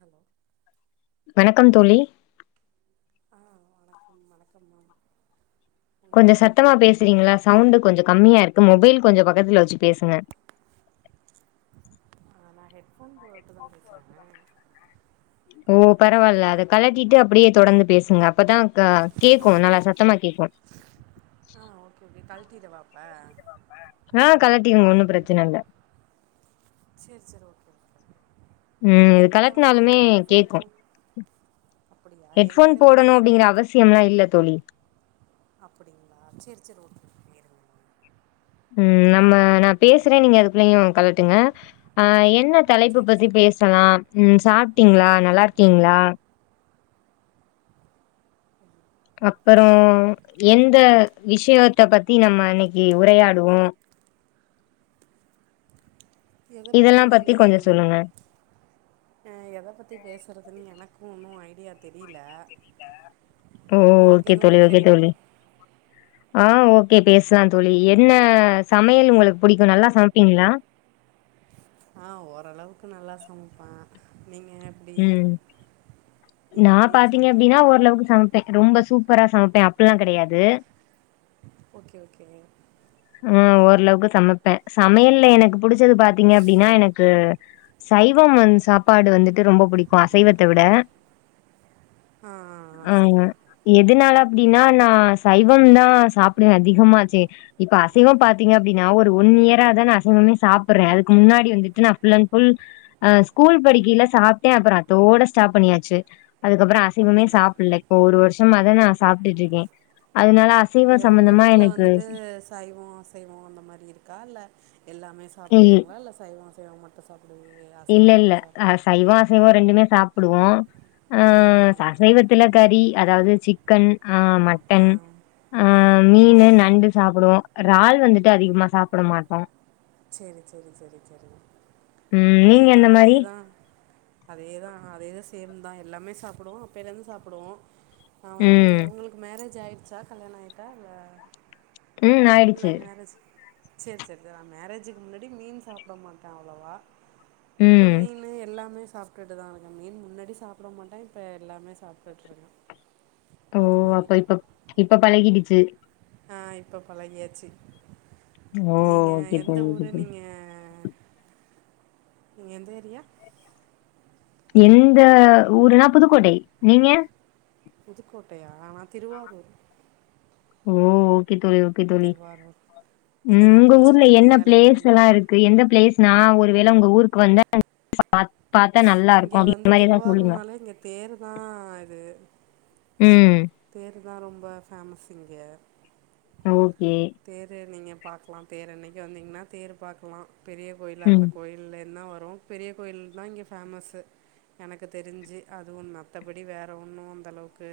Hello வணக்கம் தோழி ஆ வணக்கம் வணக்கம் மா கொஞ்ச சத்தமா பேசுறீங்களா சவுண்டு கொஞ்ச கம்மியா இருக்கு மொபைல் கொஞ்ச பக்கத்துல வச்சு பேசுங்க அ நா ஹெட்ஃபோன் போட்டு தா பேசுறே ஓ பரவால்ல அது கலட் டிட்டு அப்டியே தொடந்து பேசுங்க அப்பதா க கேக்கு நல்லா சத்தமா கேக்கு ஆ ஓகே ஓகே கழ்ட்டிட அப்ப ஆ கழட்டிருங் ஒன்னு பிரச்சன இல்ல சேரி சேரி ஓகே ம் இது எங்கிட்ட வந்து கழட்னாலுமே அத ஹெட்ஃபோன் கேக்கு போ அப்படியா ஹெட்ஃபோன் எங்கிட்ட போடணு ஹெட்போன் அப்டிங்கிற போட்டு அவசியம்லா இல்ல தோழி அப்படிங்களா சேரி சேரி ஓகே ஓகே இருங்க ம் நம்ம நான் ஆ நா இது பேசுறே பண்ணு நீங்க அதுக்குள்ளயு கழட்டுங்க ஆ என்ன தலைப்பு சரி பத்தி சரி பேஸ் சலா ம் சாப்ட்டீங்களா நல்லா இருக்கீங்ளா அப்பறோ எந்த விஷயத்த பத்தி நம்ம இன்னைக்கி உரையாடுவோ எத பத்தி இதெல்லா நீங்க கொஞ்சோ சொல்லுங்க எத பத்தி பேசுறதுன் எனக்கு ஒன்னு ஐடியா தெரில ஓ உங்களுக்கு ஓகே தோழி எதுவு ஓகே தெரியுமா தோழி ஆ ஓகே பேசலா தோழி என்ன சமையல் உங்களுக் புடிக்கு நல்லா சமப்பீங்களா ஆ ஓரளவுக்கு நல்லா சமப்பே நீங்க எப்டி ம் நீங்க நா எப்டி பாத்தீங்க அப்டினா சமைப்பீங்களா ஓரளவுக் சமப் பே ரொம்ப சூப்பரா சமப்பே அப்பல்லா கெடையாது ஓகே ஓகே ம் ஓரளவுக்கு சமப்பே சமயல்ல எனக்கு புடிச்சது பாத்தீங்க அப்டின்னா எனக்கு சைவம் வந் சாப்பாடு வந்துட்டு ரொம்ப புடிக்கு அசைவத்த விட ஆ ஆ சரி ஆங்க எதனால அப்டின்னா நா சைவம்தா சாப்டுவே அதிகமாச்சே இப்ப அசைவம் பாத்தீங்க அப்டினா ஒரு ஒன் இயரா தா அசைவமே சாப்பறே அதுக்கு முன்னாடி வந்துட் நா ஃபுல் அண்ட் ஃபுல் அ ஸ்கூல் படிக்கில சாப்ட்டே அப்பற அத்தோட ஸ்டாப் பண்ணியாச்சு அதுக்கப்பற அசைவமே அப்டிங்க சாப்பில இப்போ ஒரு வருஷமா அதா நா சாப்ட்டுட் இருக்கே அதனால அசைவ அப்டியே உங்க சம்பந்தமா வீட்ல எனக்கு வந்துட்டு சைவோ அ சைவோ அந்த மாரி இருக்கா இல்ல எல்லாமே இல் சாப்புடுவீங்களா இல்ல சைவ அசைவ மட்டு சாப்டுவிங் இல்ல இல்ல அ சைவோ அசைவோ ரெண்டுமே சாப்புடுவோ அ ஆ அசைவத் சில கறி அதாவது சிக்கன் அ மட் ஆ ஆ டன் ஆ மீனு நண்டு சாப்புடுவோ றால் வந்துட்டு அதிகமா சாப்பட மாட்டோ செரி செரி செரி செரி ம் நீங்க அதேதா எந்த மாரி? அதேதா அதேதா அதேதா சேந்தா எல்லாமே சாப்புடுவோ அப்பேலேந்து சாப்புடுவோ நா வந்து ம் உங்களுக் கு மேரேஜ் ஆயிடுச்சா கல்யாண ஆயிட்டா இல்ல ம் ஆயிடுச்சு. லவ் மேரேஜ் சேரி சேரி த நா மேரேஜுக்கு முன்னாடி மீன் சாப்ட மாட்ட அவ்ளவா இப்ப ம் மீனு எல்லாமே சாப்ட்டுட்டு தா இருக்க மீன் முன்னாடி சாப்ட மாட்ட இப்ப எல்லாமே சாப்ட்டுட்ருக்க ஓ அப்ப இப்பப் இப்ப பழகிடுச்சி அ இப்ப பழகியாச்சி ஓ நிங்க ஓகே எந்த தோழி ஓகே ஊரு தோழி. நீங்க நீங்க எந்த எரியா எந்த ஊருனா புதுக்கோட்டை நீங்க புதுக்கோட்டயா நா திருவாரூர் ஓ ஓகே தோழி ஓகே தோழி திருவாரூர் நீங்கள் ம் என்ன உங்க ஊர்ல படிச்சிருக்கீங்க என்ன வேலைக்கு போகிறீங்க பிளேஸ்சல்லா இருக் கு எந்த பிளேஸ் நா ஒரு வேள உங்க ஊர்க்கு வந்தா பாத்தா நல்லா இருக்கும் இங்க அப்டிங்கிற வந்து மாரி எதாவது சொல்லுங்க. திருவாரூர்னாலே இங்க தேர்ரு தா இது ம் தேர்ருதா ரெம்பா ஃபேமஸ் இங்க அ ஓகே தேர்ரு நீங்க பாக்லா தேர் அன்னக்கி வந்திங்ன்னா தேர் பாக்லா பெரிய கோயில் ம் அந்த கேயில் இல்ல என்ன வரு பெரிய கோயில்னா இங்க ஃபேமஸ்சு எனக்கு தெரிஞ்சி அதுவு மாத்தபடி வேற ஒன்னு அந்தளவுக்கு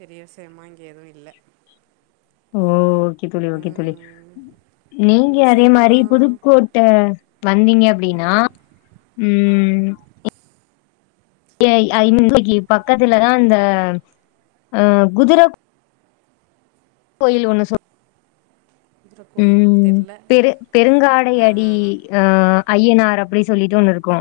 பெரிய விஷியமா இங்க எது இல்ல ஓ ஓகே தோழி ஓகே தோழி நீங்க உங்கள் அதே மாரி சைடெல்லாம் புதுக்கேட்ட வந்திங்க அப்டினா ஆ எ ஐ [unintelligible] பக்கத்துல தா அந்த அ குதுர கோயிலு ஒன்னு சொ இந்துர கோயில் தெர்ல பெரியங்காடை அடி அ ஐய்யனார் அப்டி சொல்லுட்டு ஒன்னு இருக்கு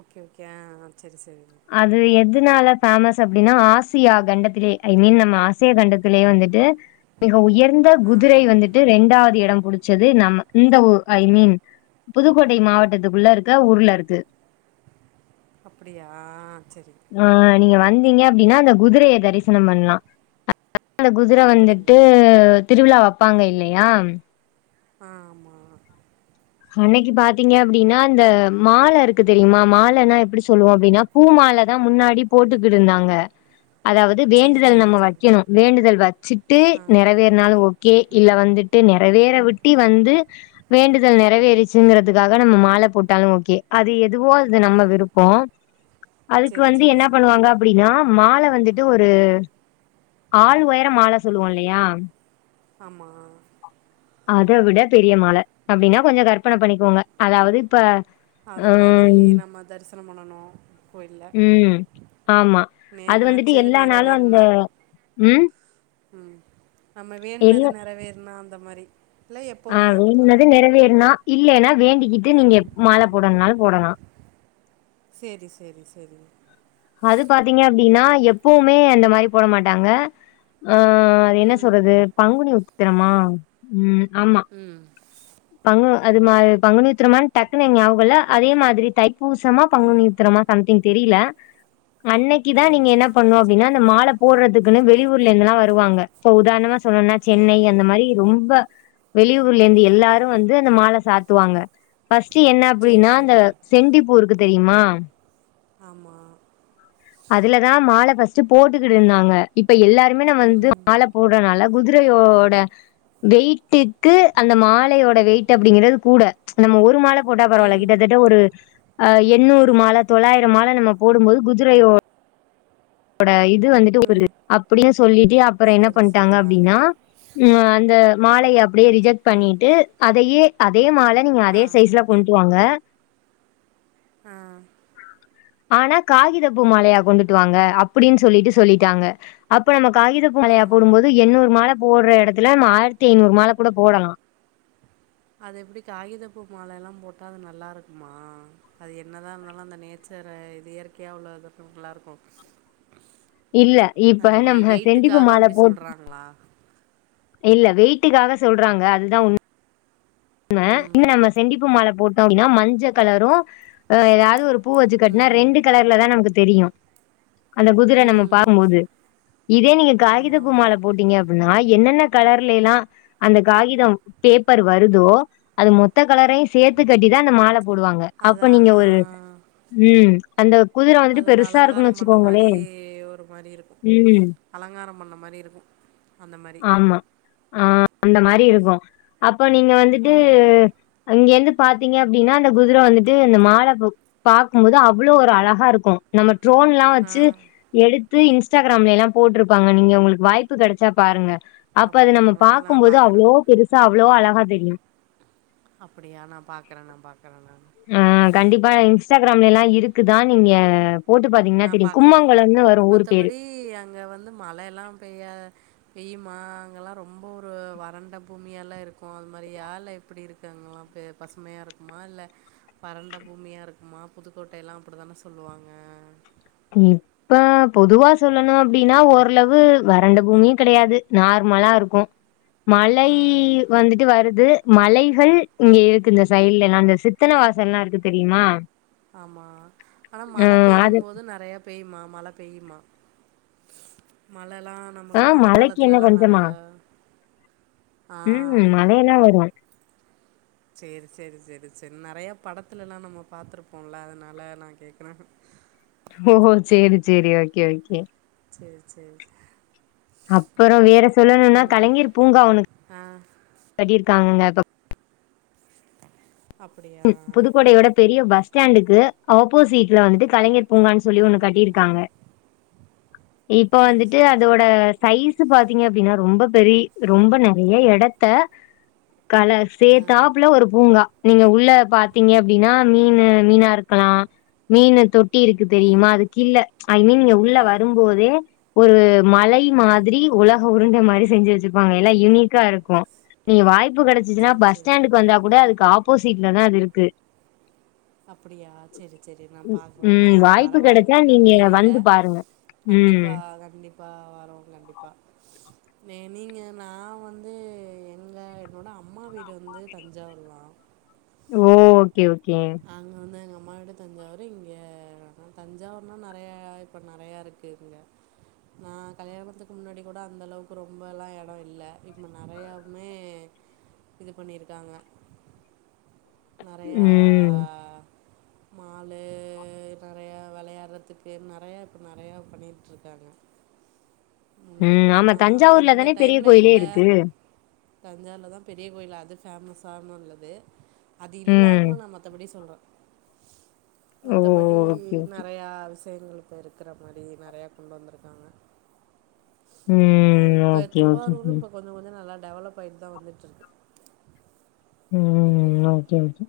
ஓகே ஓகே அ செரி செரி அது எதுனால ஃபேமஸ் அப்டினா ஆசியா கண்டத்திலே ஐ மீன் நம்ம ஆசியா கண்டத்திலேயே வந்துட்டு மிக உயர்ந்த ஆ குதிரை வநதுட்டு இரண்டாவது எடம் புடிச் சது நம் இந்த ஊர் ஐ மீன் புதுக்கேட்டை மாவட்டத்துக்குள்ள இருக்க ஊர்ல இருக்கு அப்டியா செரி ஆ நீங்க வந்திங்க அப்டினா அந்த குதிரைய தரிசனம் பண்லா [unintelligible] குதுர அப்படிங்க வந்துட்டு திருவிழா வப்பாங்க இல்லையா ஆமா அன்னிக்கி பாத்திங்க அப்டின்னா அந்த மால இருக்கு தெரியுமா மாலனா எப்டி சொல்லுவே அப்டினா பூ மாலதா முன்னாடி போட்டு கிடுந்தாங்க அதாவது சரி வேண்டுதல் சரி நம்ம சரி வக்கணு வேண்டுதல் வச்சிட்டு ஆ நெறவேற்னாலு ஓகே ம் இல்ல வந்து ட்டு நேறவேற ம் விட்டி வந்து வேண்டுதல் நெறவேறிச்சுங்கிறதுக்கா நம்ம மால போட்டாலு ஓகே அது எதுவே இது ஆ நம்ம விருப்போ அதுக்கு சரி வந்த சரி என்ன சரி பண்ணுவாங்க அப்டினா மால வந்துட்டு ஒரு ஆள் உயர மால சொல்லுவே இல்லய ஆமா அதா விட பெரிய மால அப்டின்னா கொஞ்சோ கற்பன பண்ணிக்கோங்க அதாது இப்ப அது மாரி ம், நம்ம தரிசனம் பண்ணணு ம் ஆமா நே அது வந்துட்டு நினச்சது எல்லா நாளு அங்க ம் ம் நம்ம வேண்டுனது நெறவேறுனா அந்த மாரி அ வேண்டுனது நெறவேறின்னா இல்லேன்னா வேண்டிக்கிட்டு நீங்க மால போடனுனாலு போடலா செரி செரி செரி அது பாத்திங்க அப்டின்னா எப்பவுமே அந்த மாரி போட மாட்டாங்கா ஆ அது என்ன ம் சொல்றது பங்குனி உத்திரமா ம் ஆமா ம் பங்கு அது மாரி பங்குனி உத்தரமானு டக்குனு எங் ஞாபகோ இல்ல அதே மாரி தைப்பூசமா ஆ பங்குனி உத்திரம் சம்திங் தெரில அன்னைக்கு தா சரி நீங்க என்ன சரி பண்ணோ சரி சரி அப்டின்னா அந்த மா போட்றதுக்குன்னு வெளியூர்ல இருந்துலா வருவாங்க இப்போ உதாரணமா சொல்லணுனா ஆ சென்னை அந்த மாரி ரொம்ப வெளியூர்லருந்து எல்லாரு வந்து அந்த மால சாத்துவாங்க ஃபர்ஸ்ட்டு என்ன சரி அப்டின்னா அந்த சரி சரி செண்டிப்பூருக்கு தெரியுமா ஆமா அதுலதா மால ஃபர்ஸ்ட்டு போட்டுக்கிட்டுருந்தாங்க இப்ப எல்லாருமே நம்ம வந்து ம் மால போட்றனால குதிரையோட வெய்ட்டுக்கு அந்த மாலயோட வெயிட் அப்டிங்கறது கூ நம்ம ஒரு மால போட்டா பரவால்ல ம் கிட்டத்தட்ட ஒரு அ எண்ணூறு மால தொள்ளாயிரோ மால நம்ம போடும்போது குதிரையோ ட இது வந்துட்டு ஒரு ம் அப்டின்னு சொல்லிட்டு அப்றோ என்ன சரி பண்ட்டாங்க சரி ஆ அப்டின்னா உ அந்த மாலய அப்டியே ரிஜெக்ட் பண்ணிட்டு அதயே அதே மால நீங்க ஆ அதே சைஸ்ல கொஞ்சுவாங்க ஆனா காகித பூ மாலையா கொண்டுட்டு வாங்க அப்டின்னு சொல்லிட்டு சொல்லிட்டாங்க அப்ப நம்ம காகித மாலையா போடும்போது எண்ணூறு மால போடுற இடத்துல நம்ம ஆயிரத்தி ஐநூறு மால கூட போடலா அது எப்டி காகிதப்பூ மால எல்லா போட்டா அது நல்லாருக்குமா அது என்னதா இருந்ததாலு அந்த நே ச்சரா இது இயற்கையா உள்ளதுதா நல்லாருக்கு இல்ல இப்ப அந்த வொய் நம்ம செண்டிப்பூ வெயிட்டுக்காக மால அப்டி போ சொல்றாங்களா இல்ல வெய்ட்டுக்காக சொல்றாங்க அதுதா [inaudible] ம் இன்னு நம்ம செண்டிப்பூ மால போட்டோ அப்டின்னா மஞ்ச கலரு ஆ ஏதாது பூ வச்சுக்கட்னா ரெண்டு கலர்ல தா நமக்கு தெரியு அந்த குதிர நம்ம ம் பாக்கும்போது இதே நீங்க காகித ஆமா பூ மால போட்டீங் அப்பனா என்னென்ன கலர்ல எல்லா அந்த காகிதம் பேப்பர் வருதோ அது மொத்த கலரயு சேத்து கட்டிதா அந்த மால போடுவாங்க அப்ப அதா நீங்க ஆ ஒரு ம் அந்த குதிர அது வந்துட்டு ஒரு பெருசாருக்குன்னு அலங்காரம் பண்ண வச்சுக்கோங்களே மாரி ஒரு மாரி இருக்கு ம் அலங்காரம் பண்ண மாரிருக்கும் அந்த மாரி ஆ அந்த மாரிருக்கு இப்போ நீங்க ஆ வந்துட்டு அங்கிருந்து பாத்தீங்க அப்டின்னா அந்த குதிர வந்துட்டு இந்த மால பாக்கும்போது அவ்ளோ ஒரு அழகாருக்கு நம்ம ட்ரோன்லா ஆ வச்சு எடுத்து இன்ஸ்டாகிராம்ல எல்லா போட்ருப்பாங்க நீங்க உங்களுக்கு வாய்ப்பு கெடச்சா பாருங்க அப்ப அத நம்ம அப்டிங்களா நா பாக்கும்போது பாக்குறே அவ்ளோ பெருசா அவ்ளோ அழகா தெரியு அப்டியா நா பாக்கறே நா பாக்கறே நா அ கண்டிப்பா இன்ஸ்டாகிராம்லேலா இருக்குதா நீங்க போட்டு பாத்தீங்கன்னா நான் தெரியு கும்மங்கழல்னு வரு ஊரு பேரு இங்க வந்து மழை எல்லா பெய்யா பெய்யுமா அங்கெல்லா ரொம்ப ஒரு வறண்ட பூமியல்லா இருக்கு அது மாரியா இல்ல எப்பிடி இரு க்கங்கல்லா பே பசுமையா இருக்குமா இல்ல வறண்ட பூமியா இருக்குமா புதுக்கோட்டை எல்லா அப்டி தானே சொல்லுவாங்க ம் இப்ப பொதுவா சொல்லணு அப்டினா ஓரளவு வறண்ட பூமியு கெடையாது நார்மலா இருக்கு மழை ஆ வந்துட்டு வருது மலைகள் இங்க இருக்கு இந்த சைடுல எல்லா இந்த சித்தன்ன வாசல் எல்லா இருக்கு தெரியுமா ஆமா ஆனா ஆ மழ அது பெய்யும் போது நெறையா பெய்யுமா மழ பெய்யுமா மழல்லா ஆ ஆமாங்க மழ மலைக்கு காலத்துல என்ன எல்லா பஞ்சமா நெறையா ம் மழை எல்லா வரு சேரி சேரி சேரி சேரி நெறையா படத்துல எல்லா நம்ம பாத்துருப்போம்ல அதனால நா கேக்குறே ஓஹோ சேரி சேரி ஓகே ஓகே சேரி சேரி சே அப்புற வேற சொல்லணுனா மாதிரி கலைஞர் பூங்கா ஓன்னு ஆ கட்டிருக்காங்கங்கப்ப அப்படியா ம் புதுக்கோடையோட பெரிய பஸ் ஸ்டாண்டுக்கு ஆப்போசிட்ல வந்துட்டு கலைஞர் பூங்கான்னு ஆ சொல்லி ஒண்ணு கட்டிருக்காங்க இப்ப சரி வந்துட்டு சரி அதோட சரி சைஸ் பாத்தீங்க அப்டின்னா ரொம்ப பெரிய ரொம்ப நெறைய எடத்த கல ஆ சேத்தாப்புல ஒரு பூங்கா நீங்க உள் உள்ள பாத்தீங்க அப்டின்னா மீனு மீனா இருக்கலா மீனு தொட் ட்டி இருக்கு தெரியுமா ம் அது கில்ல ஐ மீன் நீங்க உள்ள ஆமாம் வரும்போதே ஒரு மலை ஆ மாதிரி உலக உருண்ட மாரி செஞ்சு வச்சுருப்பாங்க எல்லா யுனிக்கா இருக்கு நீ வாய்ப்பு கெடச் சுசுனா சரி பஸ் சரி ஸ்டாண்டுக்கு வந்தா கூட அதுக்கு ஆப்போசிட்ல தா அது இருக்கு அப்பிடியா சேரி சேரி நா பாக்குறே நா ம் வர வாய்ப்பு கெடச்சா இருக்கானு நீங்க தெரில வந்து பாருங்க ம் கண்டிப்பா கண்டிப்பா வரோ கண்டிப்பா மே நீங்க நா வந்து எங்க என்னோட அம்மா வீடு வந்து தஞ்சாவூர் தா ஓ ஓகே ஓகே அங்க வந்து எங்க அம்மா வீடு தஞ்சாவூரு இங்க தஞ்சாவூர்னா நெறையா இப்போ நெறையா இருக் கு இங்க நா கல்யாணத்துக்கு முன்னாடி கூட அந்த அளவுக்கு ரொம்பல்லா எடோ இல்ல இப்ப நெறையாவுமே இது பண்ணி இருக்காங்க நெறையா ம் மாலு நெறையா வெளையாடுறதுக்கு நெறையா இப்போ நெறையா பண்ணட்டுருக்காங்க முன்னாடி ம் கூட ஆமா நா தஞ்சாவூர்ல இருந்த தானே பெரிய டைம்ல கோயிலே இல்ல இருக்கு தஞ்சாவுல தா பெரிய கோயிலு அது ஃபேமஸ்ஸான உள்ளது அது ம் இல்லாம நா மத்தபடி சொல்றே ஓ மத்தபடி ஓகே ஓகே நெறையா விஷயங்கள் இப்ப இருக்கிற மாரி நெறையா கொண்டு வந்திருக்காங்க அ ம். இப்ப ஓகே, ஓகே. திருவாரு ம். இப்ப கொஞ்ச கொஞ்ச நல்லா டெவலப் ஆயிட்டு தா வந்துட்டு இருக்கு ம் ஓகே ஓகே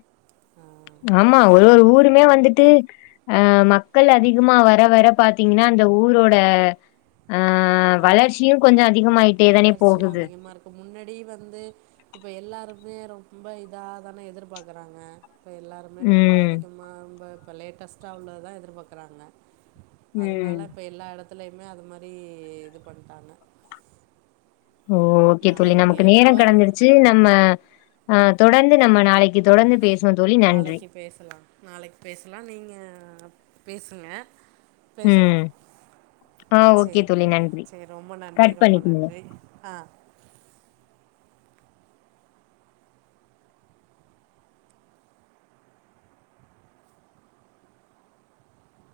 ஆமா ஒரு ஒரு ஊருமே வந்துட்டு அ மக்கள் அதிகமா வர வர பாத்தீங்கன்னா அந்த ஊரோட ஆ ஆமாம் வளர்ச்சியும் கொஞ்சோ அதிகமாயிட்டே தானே போகுது இப்போ முன்னடி வந்து இப்போ எல்லாருமே ரொம்ப இதா தானே எதிர்பாக்குறாங்க இப்போ எல்லாருமே ரொம்ப ம். அதிகமா ரொம்ப இப்போ லேட்டஸ்ட்டா உள்ளதுதா எதிர்பாக்குறாங்க ம். அதுனால இப்ப எல்லா இடத்துலயுமே அது மாதிரி இது பண்ட்டாங்க ஓ ஓகே தோழி நான் நமக்கு இங்கே நேரம் திருவாரூரில் கடந்துருச்சு நம்ம ஆ தொடந்து நம்ம நாளைக் க்கி தொடந்து பேசுவோ தோழி நன்றி நாளைக்கு பேசலாம் நாளைக்கு பேசலா நீங்க பேசுங்க பேசலாம் ம். ஆ ஓகே செர் தோழி நன்றி. செரி ரொம்ப நன்றி கட் ரொம்ப பண்ணிக்கங்க. நன்றி ஆ